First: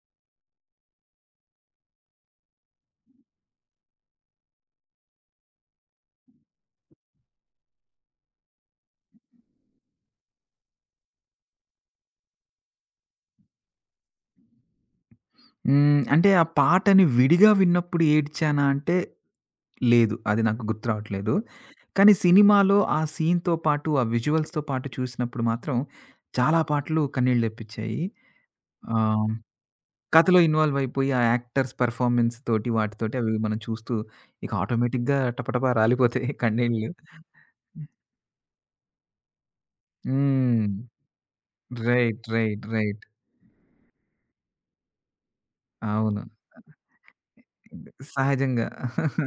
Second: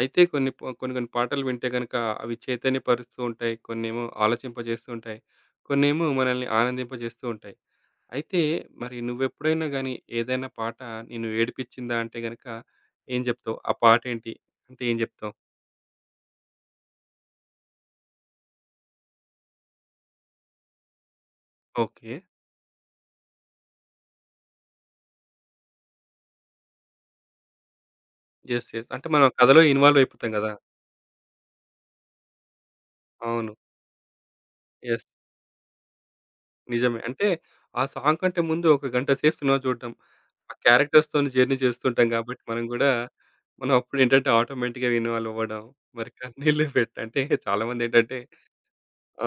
అయితే కొన్ని ప కొన్ని కొన్ని పాటలు వింటే గనుక అవి చైతన్యపరుస్తూ ఉంటాయి. కొన్నేమో ఆలోచింపజేస్తూ ఉంటాయి. కొన్నేమో మనల్ని ఆనందింపజేస్తూ ఉంటాయి. అయితే మరి నువ్వెప్పుడైనా గాని ఏదైనా పాట నిన్ను ఏడిపించిందా అంటే గనక ఏం జెప్తావు? ఆ పాటేంటి? అంటే ఏం జెప్తావు? హ్మ్. అంటే ఆ పాటని విడిగా విన్నప్పుడు ఏడ్చానా అంటే లేదు. అది నాకు గుర్తు రావట్లేదు. కానీ ఓకే. సినిమాలో ఆ సీన్‌తో పాటు, ఆ విజువల్స్‌తో పాటు చూసినప్పుడు మాత్రం చాలా పాటలు కన్నీళ్లు తెప్పించాయి. యెస్. యెస్. అంటే మనం ఆహ్, కథలో ఇన్వాల్వ్ అయిపోతాం కథలో గదా! ఇన్వాల్వ్ అయిపోయి ఆ యాక్టర్స్ పెర్ఫార్మన్స్ తోటి, వాటితోటి అవి అవును. మనం చూస్తూ ఇక యెస్. ఆటోమేటిక్‌గా టపటపా రాలిపోతాయి కన్నీళ్లు. నిజమే. అంటే ఆ సాంగ్ కంటే ముందు ఒక గంట సేపు సినిమా చూడడం. ఆ హ్మ్. క్యారెక్టర్స్‌తోని జర్నీ చేస్తుంటాం రైట్. గాబట్టి మనం రైట్. గూడా, రైట్. మనం అప్పుడేంటంటే ఆటోమేటిక్‌గా ఇన్వాల్వ్ అవ్వడం. మరి అవును. కన్నీళ్ళు పెట్ అంటే చాలామందేంటంటే సహజంగా.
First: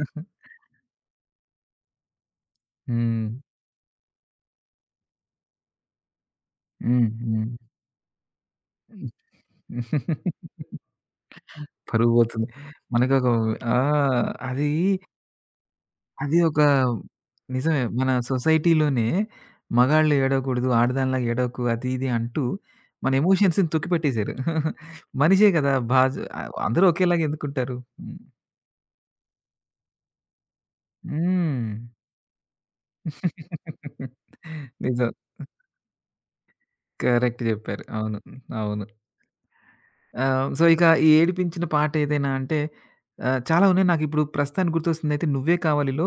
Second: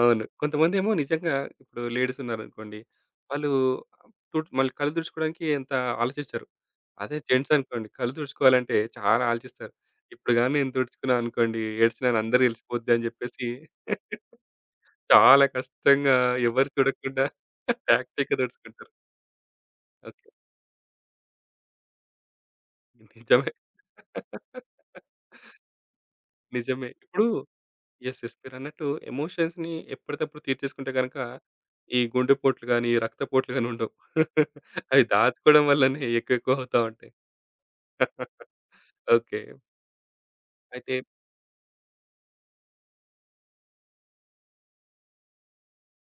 అవును. కొంతమందేమో నిజంగా ఇప్పుడు లేడీస్ ఉన్నారనుకోండి. హ్మ్. వాళ్ళు మళ్ళీ కళ్ళు తుడుచుకోవడానికి ఎంత ఆలోచిచ్చరు. అదే జెంట్స్ హ్మ్. అనుకోండి కళ్ళు తుడుచుకోవాలంటే చాలా ఆలోచిస్తారు. హ్మ్. ఇప్పుడు గాని నేను తుడుచుకున్నా అనుకోండి పరువు ఏడ్చినాను అందరికి పోతుంది. తెలిసిపోద్ది అని మనకొక జెప్పేసి ఆ! అది, చాలా కష్టంగా అది ఒక ఎవరు చూడకుండా నిజమే. మన టాక్టిక్‌గా తుడుచుకుంటారు. సొసైటీలోనే మగాళ్ళు ఓకే. ఏడవకూడదు, ఆడదానిలాగా ఏడవకు అది ఇది అంటూ మన నిజమే. ఎమోషన్స్‌ని తొక్కిపెట్టేసారు. మనిషే కదా! బాజ్ అందరూ నిజమే. ఒకేలాగా ఇప్పుడు ఎందుకుంటారు? హ్మ్. యెస్. యెస్. మీరన్నట్టు ఎమోషన్స్‌ని ఎప్పటికప్పుడు తీర్చేసుకుంటే గనక, హ్మ్. ఈ గుండెపోట్లు గాని, రక్తపోట్లు గాని ఉండవు. అవి నిజం. దాచుకోవడం వల్లనే ఎక్కువెక్కువ అవుతా ఉంటాయి. కరెక్ట్ చెప్పారు. అవును. అవును. ఓకే. సో, ఇక అయితే ఈ ఏడిపించిన పాట ఏదైనా అంటే చాలా ఉన్నాయి. నాకిప్పుడు ప్రస్తుతానికి గుర్తొస్తుందయితే 'నువ్వే కావాలి'లో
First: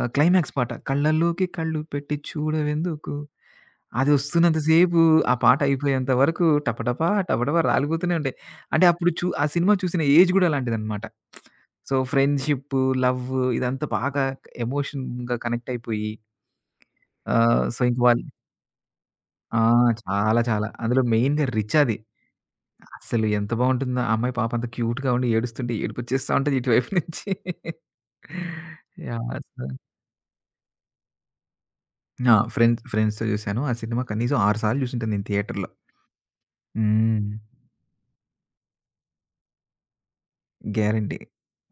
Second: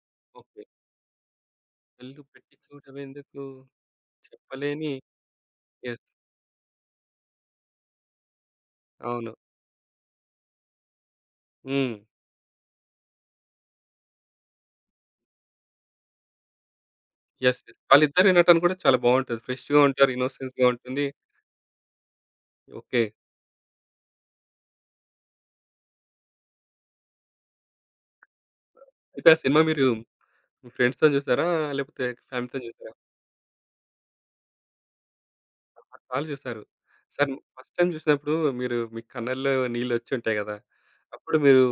క్లైమాక్స్ ఓకే. పాట. కళ్ళలోకి కళ్ళు పెట్టి కళ్ళు పెట్టి చూడవెందుకు, చూడవెందుకు అదొస్తున్నంత చెప్పలేని సేపు ఆ పాట యెస్. అయిపోయేంత వరకు టపటపా, టపటపా రాలిపోతూనే ఉంటాయి. అంటే అప్పుడు చూ అవును. ఆ సినిమా చూసిన ఏజ్ గూడా అలాంటిదనమాట. సో, హ్మ్. ఫ్రెండ్‌షిప్పు, లవ్వు ఇదంతా బాగా ఎమోషన్‌గా కనెక్ట్ అయిపోయి యెస్. యెస్. సో, ఇంక వాళ్ళు వాళ్ళిద్దరి నటన కూడా చాలా బావుంటది. ఆ! ఫ్రెష్‌గా ఉంటారు. చాలా ఇన్నోసెన్స్‌గా చాలా. అందులో ఉంటుంది. మెయిన్‌గా రిచ్ అది. ఓకే. అస్సలు ఎంత బావుంటుందో ఆ అమ్మాయి పాపం అంత క్యూట్‌గా ఉండి ఏడుస్తుంటే ఏడుపొచ్చేస్తా ఉంటది ఇటువైపు నుంచి. అయితే యాహ్! ఆ సినిమా సో మీరు మీ ఫ్రెండ్స్‌తోని చూసారా? లేకపోతే ఆ! ఫ్యామిలీతోని ఫ్రెండ్స్ చూసారా? ఫ్రెండ్స్‌తో చూసాను. ఆ సినిమా కనీసం 6 సార్లు చూసుంటాను నేను థియేటర్‌లో. సార్లు చూసారు. హ్మ్. సార్ ఫస్ట్ టైమ్ చూసినప్పుడు మీరు మీ కళ్ళల్లో నీళ్ళొచ్చి ఉంటాయి గదా! గ్యారంటీ. అప్పుడు మీరు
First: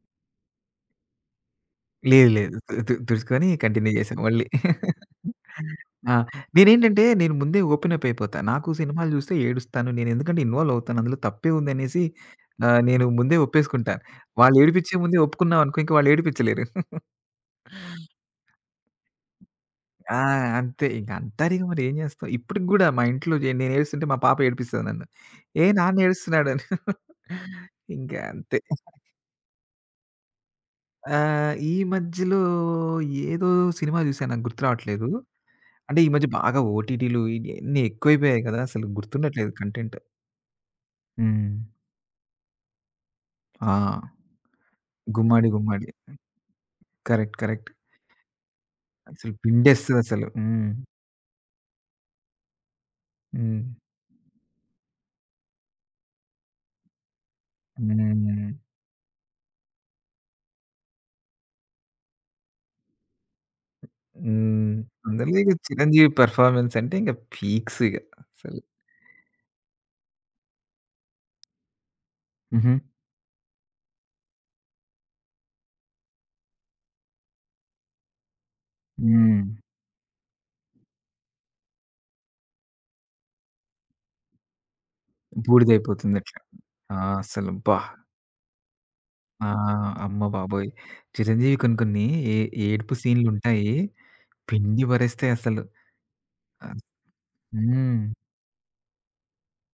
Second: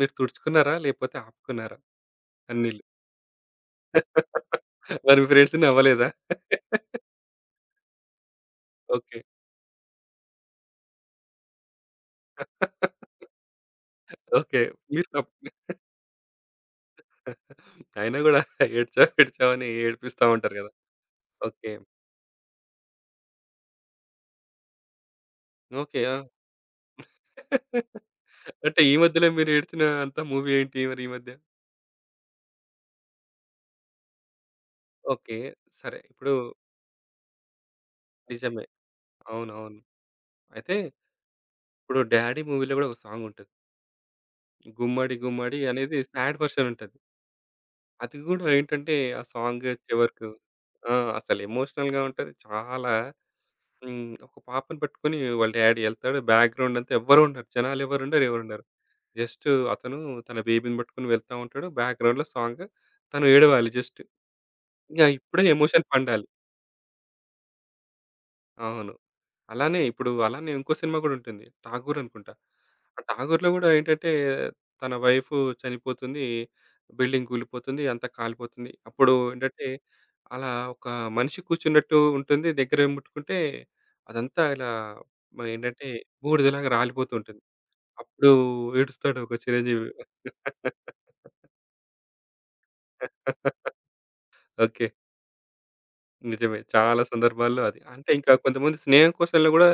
మీరు తుడుచుకున్నారా? లేకపోతే ఆపుకున్నారా లేదు లేదు. తు కన్నీళ్ళు? తు తుడుచుకొని కంటిన్యూ చేశాను మళ్ళీ. మరి మీ ఫ్రెండ్స్ నవ్వలేదా? ఆ! నేనేంటంటే నేను ముందే ఓపెన్ అప్ అయిపోతా. నాకు సినిమాలు ఓకే. చూస్తే ఏడుస్తాను. నేను ఎందుకంటే ఇన్వాల్వ్ అవుతాను. అందులో తప్పే ఉందనేసి నేను ముందే ఒప్పేసుకుంటాను. వాళ్ళు ఓకే. ఏడిపించే మీరు ముందే తప్ ఒప్పుకున్నాం అనుకో ఇంక వాళ్ళు ఏడిపించలేరు. అయినా గూడా ఏడ్చావు, ఏడ్చావు అని ఆ! ఏడిపిస్తా ఉంటారు గదా! అంతే. ఇంక అంటారిక ఓకే. మరి ఏం చేస్తాం. ఇప్పటికి గూడా మా ఇంట్లో జే నేను ఏడుస్తుంటే మా పాప ఏడిపిస్తది నన్ను. "ఏ ఓకే. నాన్న ఆ! ఏడుస్తున్నాడని." ఇంకా అంతే. అంటే ఈ మధ్యలో మీరు ఏడ్చిన అంత మూవీ ఏంటి మరి ఈ మధ్య? ఈ మధ్యలో ఏదో సినిమా చూసాను. నాకు గుర్తు రావట్లేదు. ఓకే. అంటే సరే. ఈ మధ్య ఇప్పుడు బాగా ఓటీటీలు ఇయన్నీ ఎక్కువైపోయాయి కదా! నిజమే. అసలు గుర్తుండట్లేదు అవునవును. కంటెంట్. అయితే హ్మ్. ఇప్పుడు 'డాడీ' మూవీలో గూడా ఒక సాంగుంటది. ఆ! గుమ్మడి గుమ్మడి గుమ్మడి గుమ్మడి. అనేది సాడ్ వర్షన్ ఉంటది. కరెక్ట్. కరెక్ట్. అది గూడా ఏంటంటే ఆ అసలు సాంగ్ పిండేస్తదసలు. చివరకు హ్మ్. ఆ! అసలు ఎమోషనల్‌గా ఉంటది. చాలా హ్మ్. హ్మ్. ఒక పాపని పట్టుకొని వాళ్ళ డాడీ ఎళ్తాడు. బ్యాక్‌గ్రౌండ్ అంతా ఎవ్వరు ఉండరు. జనాలు ఎవరుండరు, హ్మ్. ఎవరుండరు. జస్ట్ అతను తన బేబీని పట్టుకొని వెళ్తా ఉంటాడు. బ్యాక్‌గ్రౌండ్‌లో సాంగ్. తను ఏడవాలి జస్ట్. హ్మ్. ఇంగ అందులో ఇప్పుడే ఇక ఎమోషన్ చిరంజీవి పండాలి. పెర్ఫార్మన్స్ అంటే ఇంక పీక్స్ ఇగ అసలు. అవును. అలానే ఇప్పుడు అలానే ఇంకో సినిమా గూడా ఉంటుంది. 'ఠాగూర్' అనుకుంటా. హుహు. ఆ 'ఠాగూర్‌లో' గూడా ఏంటంటే తన వైఫ్ చనిపోతుంది. బిల్డింగ్ కూలిపోతుంది. అంతా కాలిపోతుంది. అప్పుడు హ్మ్. ఏంటంటే అలా ఒక మనిషి కూర్చున్నట్టు ఉంటుంది. దగ్గర ఏం ముట్టుకుంటే అదంతా ఇలా మరి ఏంటంటే బూడిదయిపోతుందట్లా. బూడిదలాగా ఆ! రాలిపోతూ ఉంటుంది. అసలు అబ్బా! అప్పుడు ఏడుస్తాడు ఒక ఆ! చిరంజీవి. అమ్మ బాబోయ్! చిరంజీవి కొన్ని కొన్ని ఏ ఏడుపు సీన్‌లుంటాయి. పిండి ఓకే. పరేస్తాయి అసలు. నిజమే. ఆహ్, చాలా సందర్భాల్లో అది. హ్మ్. అంటే ఇంకా కొంతమంది స్నేహం కోసంలో గూడా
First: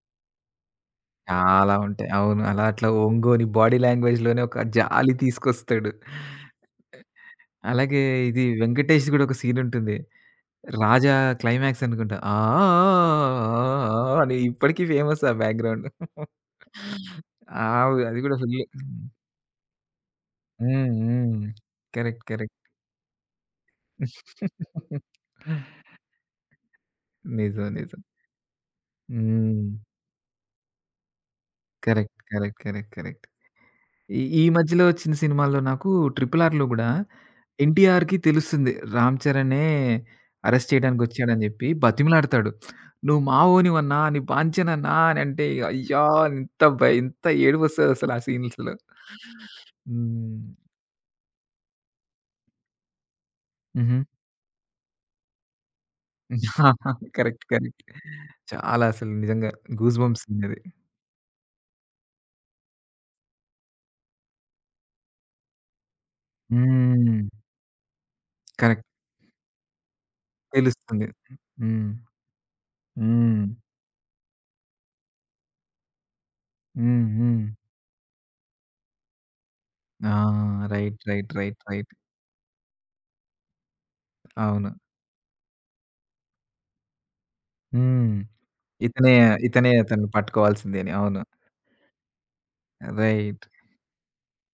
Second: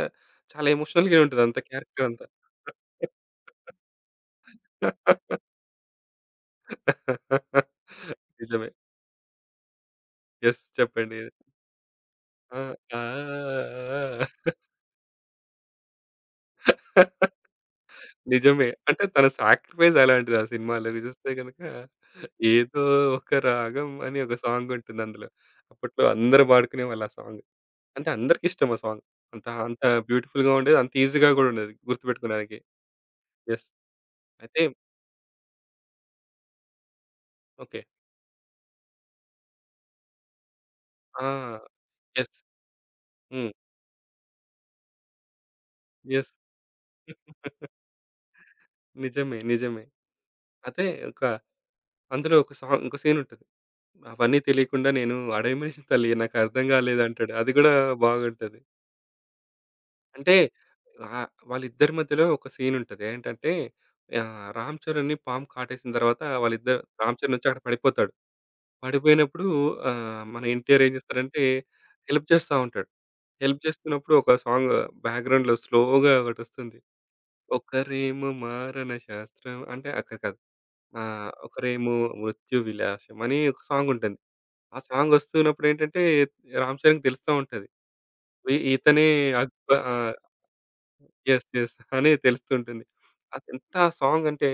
చాలా ఎమోషనల్‌గానే ఉంటది అంత చాలా క్యారెక్టర్ ఉంటాయి. అంతా. అవును. అలా అట్లా ఒంగోని బాడీ లాంగ్వేజ్‌లోనే ఒక జాలి తీసుకొస్తాడు. అలాగే ఇది నిజమే. వెంకటేష్‌ది గూడా ఒక సీనుంటుంది. యెస్. 'రాజా' చెప్పండి. క్లైమాక్స్ అనుకుంటా. ఆ! ఆ! ఆ! ఆ! ఆ! ఆ! అని ఇప్పటికి ఫేమస్ ఆ బ్యాక్‌గ్రౌండ్. ఆ! అది గూడా ఫుల్లు. నిజమే. అంటే తన సాక్రిఫైస్ అలాంటిది ఆ సినిమాలో హ్మ్. చూస్తే హ్మ్. గనుక కరెక్ట్. కరెక్ట్. ఏదో ఒక రాగం అని ఒక సాంగ్ ఉంటుంది అందులో. అప్పట్లో అందరూ పాడుకునేవాళ్ళు ఆ సాంగ్. నిజం. నిజం. అంటే అందరికీ ఇష్టం ఆ సాంగ్. అంత హ్మ్. అంత బ్యూటిఫుల్‌గా ఉండేది. అంత ఈజీగా గూడా ఉండేది కరెక్ట్. గుర్తుపెట్టుకోడానికి. కరెక్ట్. కరెక్ట్. కరెక్ట్. యెస్. ఈ ఈ అయితే మధ్యలో వచ్చిన సినిమాల్లో నాకు 'ట్రిపుల్ ఆర్'లో గూడా ఓకే. ఎన్టీఆర్‌కి తెలుస్తుంది. రామ్ చరణే అరెస్ట్ చేయడానికి ఆ! వచ్చాడని జెప్పి యెస్. బతిమిలాడతాడు. "నువ్వు మా హ్మ్. వోనివన్నా, నీ బాంచనన్నా" అని అంటే అయ్యా! యెస్. ఎంత ఏడుపొస్తదసలు ఆ సీన్స్‌లో. నిజమే. నిజమే. హ్మ్. అదే ఒక అందులో ఒక ఇంకో సీనుంటది. హుహు. అవన్నీ తెలియకుండా నేను అడవి మనిషిని తల్లి నాకర్థం కాలేదంటాడు. కరెక్ట్. అది కూడా కరెక్ట్. బాగుంటది. చాలా అసలు నిజంగా గూస్ బంప్స్ అంటే సీనది. వాళ్ళిద్దరి మధ్యలో ఒక సీనుంటది. ఏంటంటే రామ్ చరణ్‌ని పాము కాటేసిన తర్వాత వాళ్ళిద్దరు హ్మ్. రామ్ చరణ్ వచ్చి అక్కడ పడిపోతాడు. కరెక్ట్. పడిపోయినప్పుడు మన ఎన్టీఆర్ ఏం తెలుస్తుంది. చేస్తాడంటే హ్మ్. హెల్ప్ చేస్తా ఉంటాడు. హ్మ్. హెల్ప్ చేస్తున్నప్పుడు ఒక సాంగ్ బ్యాక్‌గ్రౌండ్‌లో స్లోగా ఒకటొస్తుంది. హ్మ్. హ్మ్. ఒకరేమో మారన శాస్త్రం అంటే ఆ! అక్కడ కాదు. రైట్. రైట్. రైట్. రైట్. ఒకరేమో మృత్యు విలాసం అని ఒక సాంగ్ ఉంటుంది. అవును. ఆ సాంగ్ వస్తున్నప్పుడు ఏంటంటే 'రామ్ చరణ్‌కి' తెలుస్తా ఉంటది. హ్మ్. ఇతనే ఇతనే ఇతనే ఆ! అతన్ని పట్టుకోవాల్సిందే అని. అవును. యెస్. యెస్. అని తెలుస్తుంటుంది. రైట్. అసలెంత సాంగ్ అంటే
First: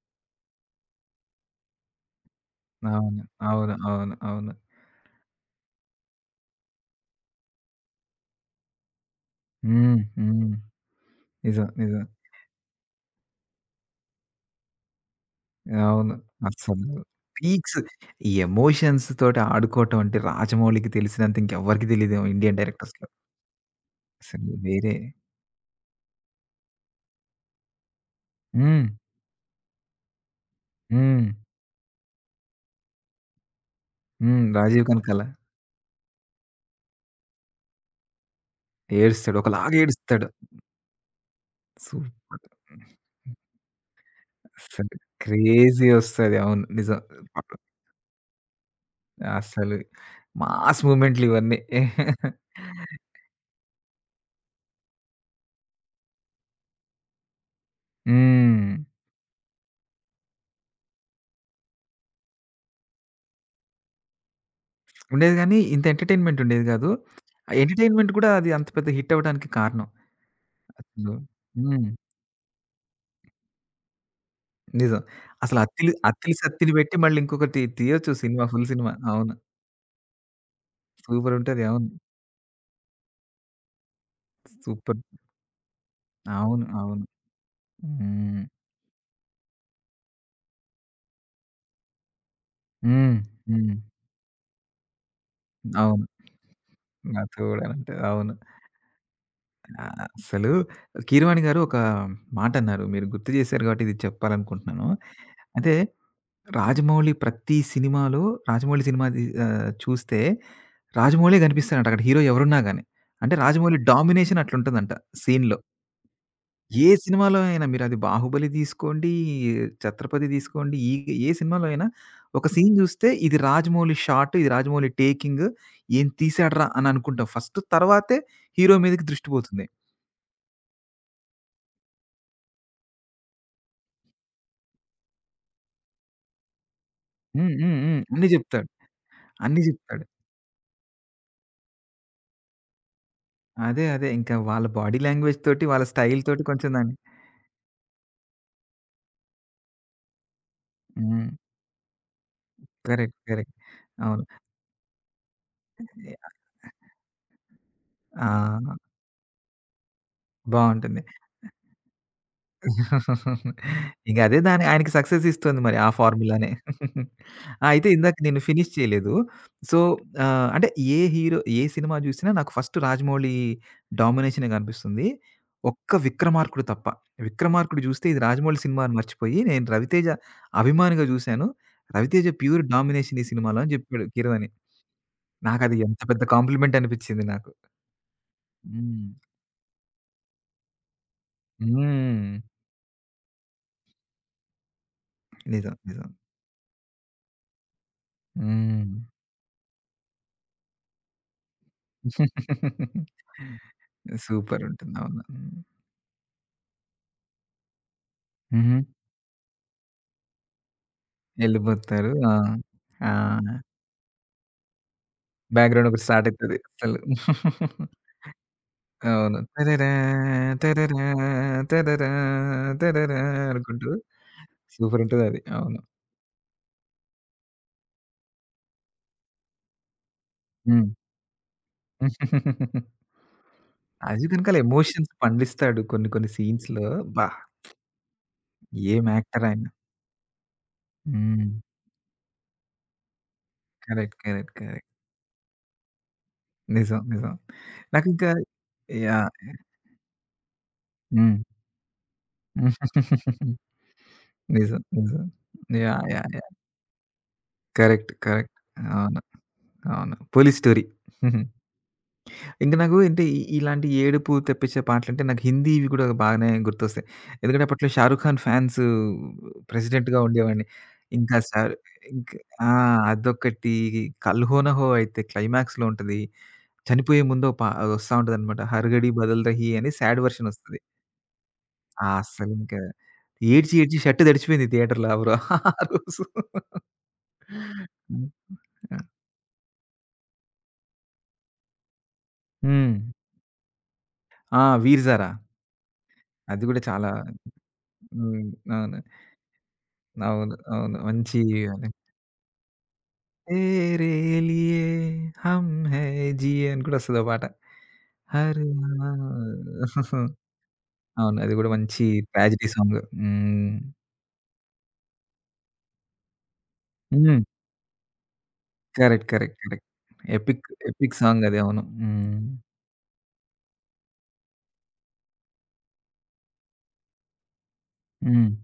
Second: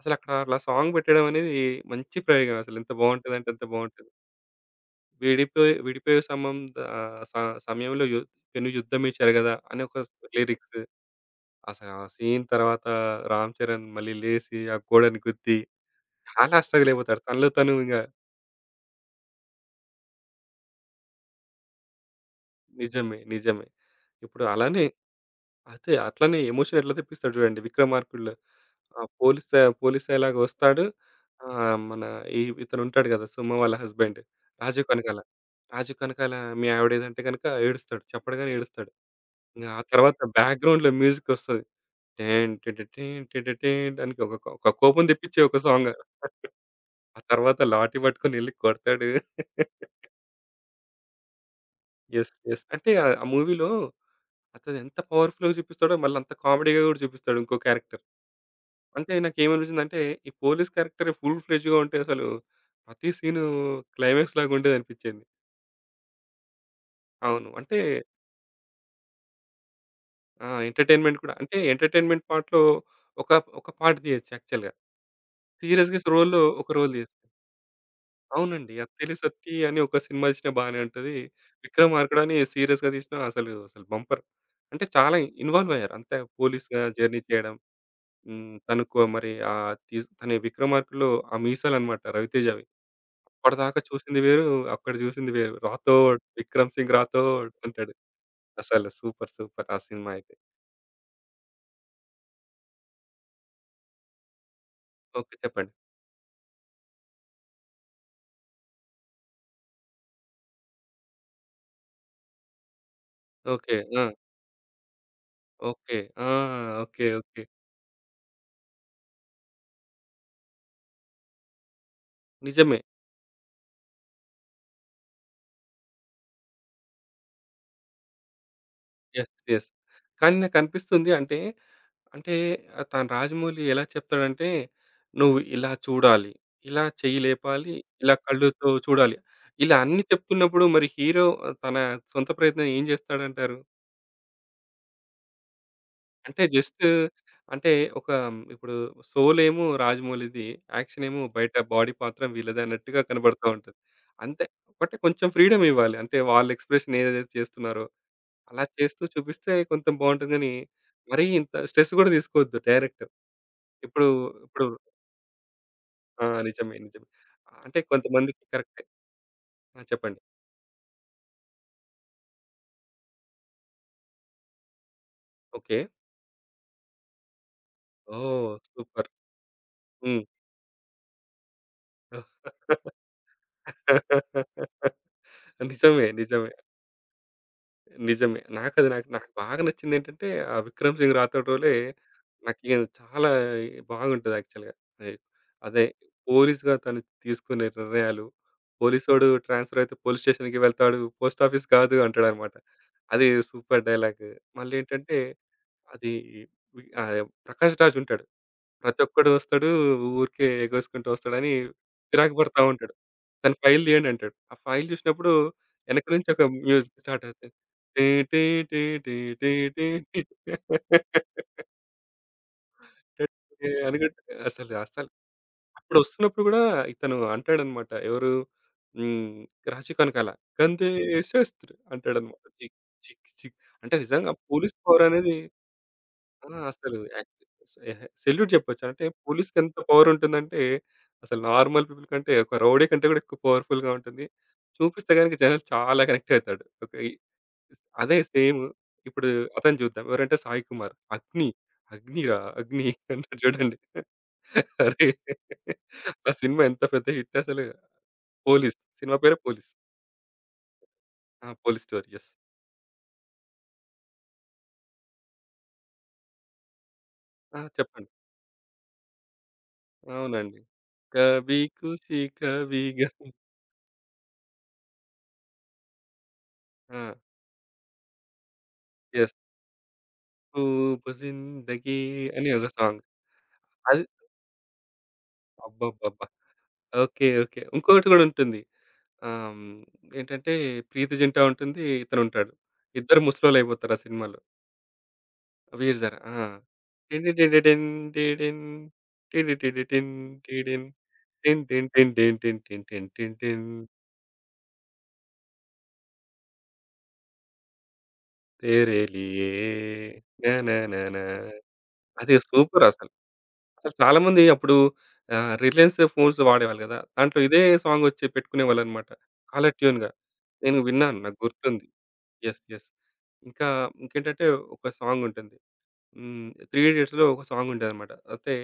అసలు అక్కడ అట్లా సాంగ్ పెట్టడం అనేది మంచి ప్రయోగం అసలు. ఎంత అవును. బావుంటదంటే అంత అవును. బావుంటది. అవును. అవును. విడిపోయి విడిపోయే సమంద ఆహ్, స సమయంలో పెను యుద్ధమే చెరగదా అని ఒక హ్మ్. హ్మ్. లిరిక్స్. నిజం. అసలు ఆ నిజం. సీన్ తర్వాత 'రామ్ చరణ్' మళ్ళీ లేసి ఆ గోడని గుద్ది అవును. చాలా అస్సలు స్ట్రగల్ అయిపోతాడు. తనలో తను పీక్స్ ఇంగ ఈ ఎమోషన్స్ తోటి ఆడుకోవటం అంటే రాజమౌళికి తెలిసినంత ఇంకెవ్వరికీ తెలీదేమో ఇండియన్ డైరెక్టర్స్‌లో. నిజమే. నిజమే. ఇప్పుడు అసలు అలానే వేరే అదే అట్లనే ఎమోషన్ ఎట్లా తెప్పిస్తాడు చూడండి 'విక్రమార్కుడులో'. హ్మ్. ఆ పోలీస్ పోలీస్ ఎలాగా వస్తాడు. హ్మ్. మన ఈ ఇతను ఉంటాడు కదా! సుమ వాళ్ళ హస్బెండ్ హ్మ్. రాజీవ్ 'రాజీవ్ కనకాల. కనకాల' రాజీవ్ కనకాల, మీ ఆవిడ ఏదంటే గనుక ఏడుస్తాడు. చెప్పడుగానే ఏడుస్తాడు. ఏడుస్తాడు. ఇంగ ఒకలాగా ఆ తర్వాత ఏడుస్తాడు. బ్యాక్‌గ్రౌండ్‌లో మ్యూజిక్ వస్తది. సూపర్. టేన్ టిటిటీన్ టిటిటీన్ అని ఒక ఒక అసలు కోపం తెప్పించే ఒక క్రేజీ సాంగ్. ఒస్తది. అవును. నిజం. ఆ తర్వాత లాఠీ పట్టుకొనెళ్లి కొడతాడు. అసలు మాస్ మూవ్‌మెంట్లు ఇవన్నీ. యెస్. యెస్. అంటే ఆ మూవీలో అతను ఎంత పవర్‌ఫుల్‌గా చూపిస్తాడో మళ్ళీ అంత కామెడీగా కూడా చూపిస్తాడు ఇంకో క్యారెక్టర్. హ్మ్. అంటే నాకేమనిపించిందంటే ఈ పోలీస్ క్యారెక్టర్ ఫుల్ ఫ్లెడ్జ్‌గా ఉంటే అసలు ప్రతి సీను క్లైమాక్స్ లాగా ఉండేదనిపించింది. ఉండేది గానీ, ఇంత ఎంటర్‌టైన్‌మెంట్ ఉండేది గాదు. అవును. ఆ అంటే ఎంటర్‌టైన్‌మెంట్ గూడా అది అంత పెద్ద హిట్ అవ్వడానికి కారణం. ఆ! అసలు ఎంటర్‌టైన్‌మెంట్ కూడా అంటే హ్మ్. ఎంటర్‌టైన్‌మెంట్ పార్ట్‌లో ఒక ఒక పార్ట్ తీయొచ్చు యాక్చువల్‌గా. నిజం. అసలు అత్తిలి, సీరియస్‌గా అత్తిలి రోల్‌లో ఒక సత్తిని రోల్ బెట్టి మళ్ళీ తీయొచ్చు. ఇంకొకటి తీయొచ్చు సినిమా. ఫుల్ అవునండి. సినిమా. 'అత్తేలి అవును. సత్తి' అని ఒక సినిమా తీసినా బానే ఉంటది. సూపరుంటది. అవును. 'విక్రమార్కుడు' అని సీరియస్‌గా తీసినా అసలు అసలు బంపర్. అంటే సూపర్. చాలా ఇన్వాల్వ్ అయ్యారు. అంతే అవును. పోలీస్‌గా అవును. జర్నీ చేయడం. హ్మ్. హ్మ్. తనకు మరి ఆహ్, తీస్ తన 'విక్రమార్కుడులో' ఆ మీసాలన్నమాట రవితేజవి. హ్మ్. హ్మ్. అప్పటిదాకా చూసింది వేరు. అక్కడ చూసింది వేరు. అవును. 'రాథోడ్ విక్రమ్ సింగ్ నాతో రాథోడ్' గూడా అంటే అంటాడు. అవును. అసలు సూపర్ సూపర్ ఆ ఆ! సినిమా అయితే. అస్సలు కీరవాణి గారు ఒక మాటన్నారు. మీరు గుర్తు చేశారు కాబట్టి ఇది చెప్పాలనుకుంటున్నాను. ఓకే. చెప్పండి. అయితే రాజమౌళి ప్రతి సినిమాలో రాజమౌళి సినిమా ది చూస్తే రాజమౌళే కనిపిస్తాడంట అక్కడ హీరో ఎవరున్నా గాని. అంటే ఓకే. రాజమౌళి ఆ! డామినేషన్ అట్లుంటదంట సీన్‌లో. ఓకే. ఆ! ఏ ఓకే. సినిమాలో ఓకే. అయినా మీరది 'బాహుబలి' తీసుకోండి, 'ఛత్రపతి' తీసుకోండి, ఈ ఏ సినిమాలో అయినా ఒక సీన్ నిజమే. చూస్తే ఇది రాజమౌళి షాట్, ఇది రాజమౌళి టేకింగ్, ఏం తీసాడురా అని అనుకుంటాం ఫస్ట్. తర్వాతే హీరో మీదకి దృష్టి యెస్. పోతుంది. యెస్. కానీ నాకనిపిస్తుంది అంటే అంటే తను రాజమౌళి ఎలా చెప్తాడంటే, "నువ్వు ఇలా చూడాలి, ఇలా చెయ్యి హ్మ్. లేపాలి, హ్మ్. హ్మ్. ఇలా అన్నీ జెప్తాడు. కళ్ళుతో చూడాలి." అన్నీ ఇలా అన్నీ జెప్తాడు. చెప్తున్నప్పుడు మరి హీరో తన సొంత ప్రయత్నం ఏం జేస్తాడంటారు? అదే. అదే. ఇంకా వాళ్ళ బాడీ లాంగ్వేజ్ తోటి, వాళ్ళ స్టైల్ తోటి అంటే కొంచెం జస్ట్ దాన్ని అంటే ఒక ఇప్పుడు 'సోల్' ఏమో రాజమౌళిది, యాక్షన్ ఏమో హ్మ్. బయట బాడీ పాత్రం వీళ్ళది అన్నట్టుగా కరెక్ట్. కనబడతా కరెక్ట్. ఉంటది. అవును. అంతే బట్ కొంచెం ఫ్రీడమ్ ఇవ్వాలి. అంటే వాళ్ళ ఎక్స్‌ప్రెషన్ ఏదైతే చేస్తున్నారో ఆ! అలా చేస్తూ చూపిస్తే కొంచెం బావుంటుంది గానీ, బావుంటుంది. మరీ ఇంత స్ట్రెస్ గూడా తీసుకోవద్దు డైరెక్టర్. ఇప్పుడు ఇంక అదే దాని ఇప్పుడు ఆయనకి సక్సెస్ ఇస్తుంది మరి ఆ ఆ! ఫార్ములానే. నిజమే. నిజమే. ఆ! అంటే అయితే ఇందాక నేను కొంతమందికి ఫినిష్ కరెక్టే. చేయలేదు. సో, ఆ! చెప్పండి. అంటే ఏ హీరో ఏ సినిమా జూసినా నాకు ఫస్ట్ 'రాజమౌళి' డామినేషనే గనిపిస్తుంది. ఓకే. ఒక్క 'విక్రమార్కుడు' తప్ప. 'విక్రమార్కుడు' జూస్తే ఇది ఓహ్! 'రాజమౌళి' సినిమా అని సూపర్. మర్చిపోయి నేను 'రవితేజ' హ్మ్. అభిమానిగా జూసాను. 'రవితేజ' ప్యూర్ డామినేషన్ ఈ సినిమాలో అని జెప్పాడు కీరవాణి. నాకది ఎంత నిజమే. పెద్ద నిజమే. కాంప్లిమెంట్ అనిపిచ్చింది నాకు. నిజమే. నాకది హ్మ్. నాకు నాకు బాగా నచ్చిందేంటంటే, ఆ 'విక్రమ్ సింగ్ రాథోడ్' రోలే హ్మ్. నాకిగ చాలా బాగుంటది యాక్చువల్‌గా. అదే. నిజం. అదే. నిజం. పోలీస్‌గా తను తీసుకునే నిర్ణయాలు, హ్మ్. పోలీసోడు ట్రాన్స్‌ఫర్ అయితే పోలీస్ స్టేషన్‌కి వెళ్తాడు. పోస్ట్ ఆఫీస్ కాదు అంటాడనమాట. అది సూపర్ డైలాగ్. సూపర్ ఉంటుంది. మళ్ళేంటంటే, అవును. హ్మ్. అది వి ఆహ్, 'ప్రకాష్ రాజ్' ఉంటాడు. హుహు. ప్రతి ఒక్కడు వస్తాడు. ఊరికే ఎగేసుకుంటూ వస్తాడని ఎళ్ళిపోతారు. ఆ! చిరాకు పడతా ఉంటాడు. ఆ! "దాని ఫైల్ తీయండి" అంటాడు. ఆ ఫైల్ చూసినప్పుడు బ్యాక్‌గ్రౌండ్ ఒకటి వెనక స్టార్ట్ నుంచి ఒక అయితది మ్యూజిక్ అసలు. స్టార్ట్ అవుతది. టీ టీ టీ టీ అవును. టీ టీ టరరా, టీ టరరా, టరరా, టరరా అనుకుంటూ అనుకుంట అసలు సూపర్ అసలు ఉంటదది. అవును. అప్పుడు వస్తున్నప్పుడు గూడా ఇతను అంటాడన్నమాట. ఎవరు హ్మ్. రాజీవ్ కనకాల హ్మ్. "గంధేసేస్త్రి" అంటాడన్నమాట. చిక్ చిక్ చిక్ అంటే అజయ్ నిజంగా కనకాల పోలీస్ పవర్ ఎమోషన్స్ అనేది పండిస్తాడు కొన్ని కొన్ని ఆ! సీన్స్‌లో. అసలు అబ్బా! యాక్చువల్ సెల్యూట్ చెప్పొచ్చు. ఏం అంటే యాక్టర్ పోలీస్‌కి ఆయన. ఎంత పవర్ ఉంటుందంటే, అసలు హ్మ్. నార్మల్ పీపుల్ కంటే ఒక రౌడీ కంటే కూడా ఎక్కువ పవర్‌ఫుల్‌గా కరెక్ట్. ఉంటుంది. కరెక్ట్. కరెక్ట్. చూపిస్తే గనుక జనాలు చాలా కనెక్ట్ అవుతాడు. ఒక నిజం. ఈ నిజం. అదే నాకింకా సేమ్ ఇప్పుడు యాహ్! అతన్ని చూద్దాం. ఎవరంటే సాయి కుమార్. హ్మ్. 'అగ్ని' 'అగ్నిరా అగ్ని' అంటాడు చూడండి. నిజం. అరే! నిజం. యాహ్! యాహ్! ఆ యాహ్! సినిమా ఎంత పెద్ద హిట్ అసలు. కరెక్ట్. కరెక్ట్. పోలీస్ సినిమా అవును. పేరే పోలీస్. అవును. 'Police story.' హుహు. ఆ! Police story. యెస్. ఇంక నాకు అంటే ఇలాంటి ఏడుపు తెప్పించే పాటలంటే నాకు హిందీవి గూడా బాగానే గుర్తొస్తాయి. ఆ! ఎందుకంటే అప్పట్లో చెప్పండి. 'షారుఖ్ ఖాన్' ఫ్యాన్స్ ప్రెసిడెంట్‌గా అవునండి. ఉండేవాడిని. ఇంకా 'కభీ సార్ ఖుషీ ఇంక ఆ! కభీ గమ్' అదొకటి 'కల్ హో నా హో' అయితే క్లైమాక్స్‌లో ఉంటది. ఆ! చనిపోయే ముందు పా ఒస్తా ఉంటదనమాట. 'Her ఘడి yes. బదల్ రహీ' అని సాడ్ వెర్షన్ ఒస్తది. 'ఖూబ్ ఆ! జిందగీ' అని ఒక అస్సలింక సాంగ్. ఏడ్చి ఏడ్చి అది షర్ట్ తడిచిపోయింది థియేటర్‌లో ఆ రో ఆ రోజు. అబ్బబ్బబ్బా! ఓకే. ఓకే. ఇంకొకటి గూడా ఉంటుంది. ఆ! ఆహ్, హ్మ్, ఏంటంటే ప్రీతి జింటా ఉంటుంది. ఇతనుంటాడు. హ్మ్. ఇద్దరు ముసలోళ్ళయిపోతారు ఆ సినిమాలో. ఆ! 'వీర్ జారా' 'వీర్ జారా' ఆ! అది గూడా చాలా టిడిడిడిడిన్ హ్మ్. డిడిన్ అవును. టిడిడిడిడిన్ అవును. డిడిన్ అవును. మంచి టిన్ అది. టిన్ టిన్ టిన్ టిన్ టిన్ టిన్ టిన్ టిన్ 'तेरे लिए हम है जिये' అని కూడా వస్తది ఆ పాట. హరే తేరే లియే నా నా నా నా అవును. అది గూడా మంచి అది ట్రాజెడీ సాంగ్. సూపరసలు. హ్మ్. చాలా మంది అప్పుడు 'రిలయన్స్' ఫోన్స్ వాడేవాళ్ళు గదా! దాంట్లో హ్మ్. ఇదే సాంగ్ వచ్చి పెట్టుకునేవాళ్ళన్నమాట. కరెక్ట్. కరెక్ట్. Caller correct. ట్యూన్‌గా. ఎపిక్, నేను ఎపిక్ విన్నాను. నాకు సాంగ్ అది. అవును. గుర్తుంది. హ్మ్. యెస్. యెస్. ఇంకా ఇంకేంటంటే ఒక సాంగ్ ఉంటుంది. హ్మ్. 'త్రీ ఇడియట్స్‌లో' ఒక సాంగ్ ఉంటదన్నమాట. హ్మ్. అయితే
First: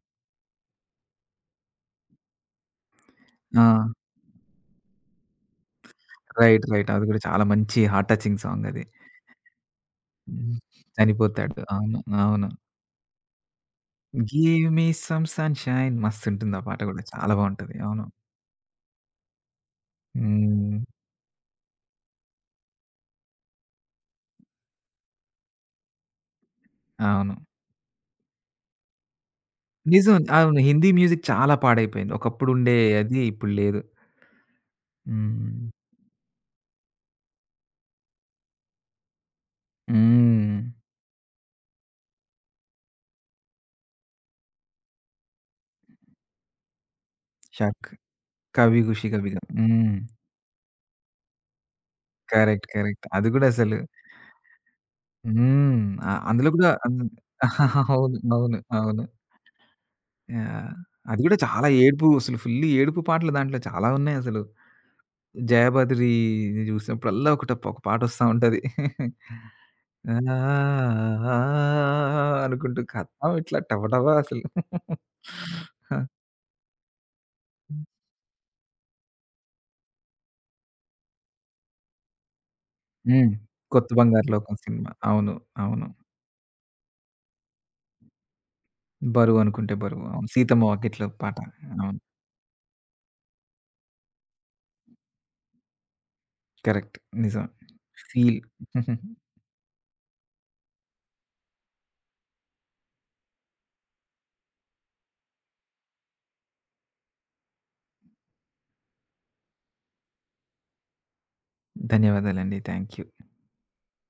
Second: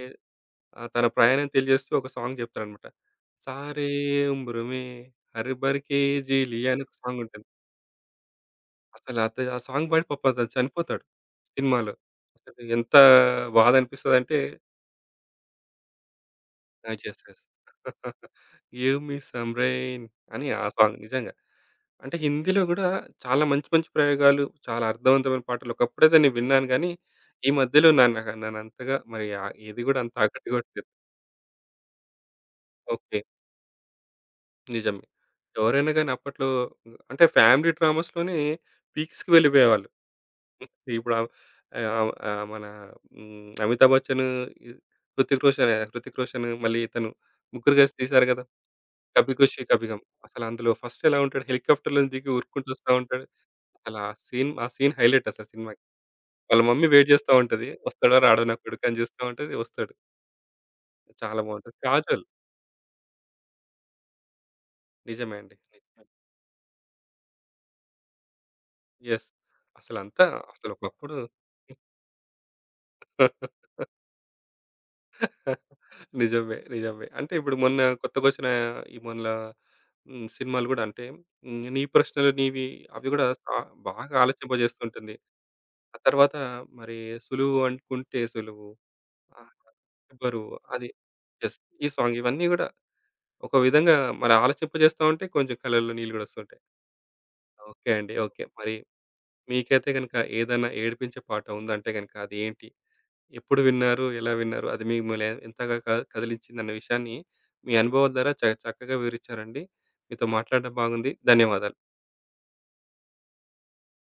తన ప్రయాణం తెలియజేస్తూ ఒక సాంగ్ చెప్తాడన్నమాట. ఆ! 'సారే ఉమ్ర్ మే హర్ భర్‌కే జీ రైట్. లియా' అని రైట్. ఒక అది గూడా సాంగ్ చాలా ఉంటుంది. మంచి హార్ట్ టచింగ్ సాంగ్ అది. అసలు ఆ సాంగ్ పాడి పాపం అతను హ్మ్. చనిపోతాడు చనిపోతాడు. సినిమాలో. అవును. అవును. అసలు ఎంత బాధ అనిపిస్తదంటే 'గివ్ మీ సమ్ సన్‌షైన్' మస్తుంటుంది ఆ పాట ఆ! గూడా. యెస్. చాలా యెస్. బావుంటది. అవును. 'గివ్ మీ సమ్ రెయిన్' అని ఆ హ్మ్. సాంగ్ నిజంగా. అంటే హిందీలో గూడా చాలా మంచి మంచి ప్రయోగాలు, చాలా అర్థవంతమైన పాటలు ఒకప్పుడైతే నేను విన్నాను గానీ, అవును. ఈ మధ్యలో నాకు నన్నంతగా మరి ఏది గూడా అంత నిజం. అవును. ఆకట్టుకోవట్లేదు. హిందీ మ్యూజిక్ చాలా పాడైపోయింది. ఒకప్పుడుండే అది ఓకే. ఇప్పుడు లేదు. నిజమే. హ్మ్. ఎవరైనా గానీ అప్పట్లో అంటే ఫ్యామిలీ డ్రామాస్‌లోనే పీక్స్‌కి వెళ్ళిపోయేవాళ్ళు. హ్మ్. ఇప్పుడు మన హ్మ్. 'అమితాబ్ బచ్చన్' ఈ 'హృతిక్ రోషన్' 'హృతిక్ రోషన్' మళ్ళీ ఇతను ముగ్గురు షక్ కలిసి తీశారు కదా! 'కభీ ఖుషి కభీ 'కభీ గమ్' ఖుషీ కభీ హ్మ్. గమ్' అసలు అందులో ఫస్ట్ ఎలా ఉంటాడు హెలికాప్టర్‌లో దిగి కరెక్ట్. ఉరుక్కుంటూ వస్తా కరెక్ట్. ఉంటాడు. అది గూడా అసలు అసలు ఆ సీన్ హైలైట్ అసలు హ్మ్. సినిమాకి. అందులో వాళ్ళ గూడా మమ్మీ అన్ వెయిట్ చేస్తా ఉంటది. అవును. వస్తాడో రాడో నా అవును. కొడుకు అని అవును. చూస్తా ఉంటది. వస్తాడు. యాహ్! అది గూడా చాలా చాలా బావుంటది. ఏడుపు 'కాజల్' అసలు ఫుల్లు ఏడుపు పాటలు దాంట్లో చాలా ఉన్నాయసలు. నిజమే అండి. 'జయభద్రి' జూసినప్పుడల్లా ఒకట ఒక పాటొస్తా ఉంటది. యెస్. అసలంతా అసలు ఆ! ఒకప్పుడు ఆ! ఆ! అనుకుంటూ కథం ఇట్లా టబ టబ అసలు. ఆ! నిజమే. నిజమే. అంటే ఇప్పుడు మొన్న కొత్తగొచ్చిన ఈ మొన్న హ్మ్. సినిమాలు గూడా అంటే హ్మ్. 'నీ ప్రశ్నలు నీవి' అవి గూడా హ్మ్. సా 'కొత్త బాగా బంగారు లోకం' సినిమా. ఆలోచింపజేస్తుంటుంది. అవును. అవును. ఆ తర్వాత మరి 'సులువు అనుకుంటే సులువు 'బరువు' ఆ! అనుకుంటే 'బరువు.' అవును. బరువు' 'సీతమ్మ అది. వాకిట్లో' పాట. యెస్. ఈ అవును. సాంగ్ ఇవన్నీ గూడా ఒక విధంగా మరి ఆలోచింపజేస్తా ఉంటే కొంచెం కళ్ళల్లో నీళ్ళు గూడా వస్తుంటాయి. కరెక్ట్. నిజం. ఓకే అండి. ఫీల్. ఓకే. మరి మీకైతే గనుక ఏదైనా ఏడిపించే పాట ఉందంటే గనుక అదేంటి? ఎప్పుడు విన్నారు? ఎలా విన్నారు? అది మిమ్మల్ని ఎంతగా కదిలించిందన్న విషయాన్ని మీ అనుభవం ద్వారా చక్కగా వివరించారండి. మీతో మాట్లాడడం బాగుంది. ధన్యవాదాలు. ధన్యవాదాలండి. Thank you.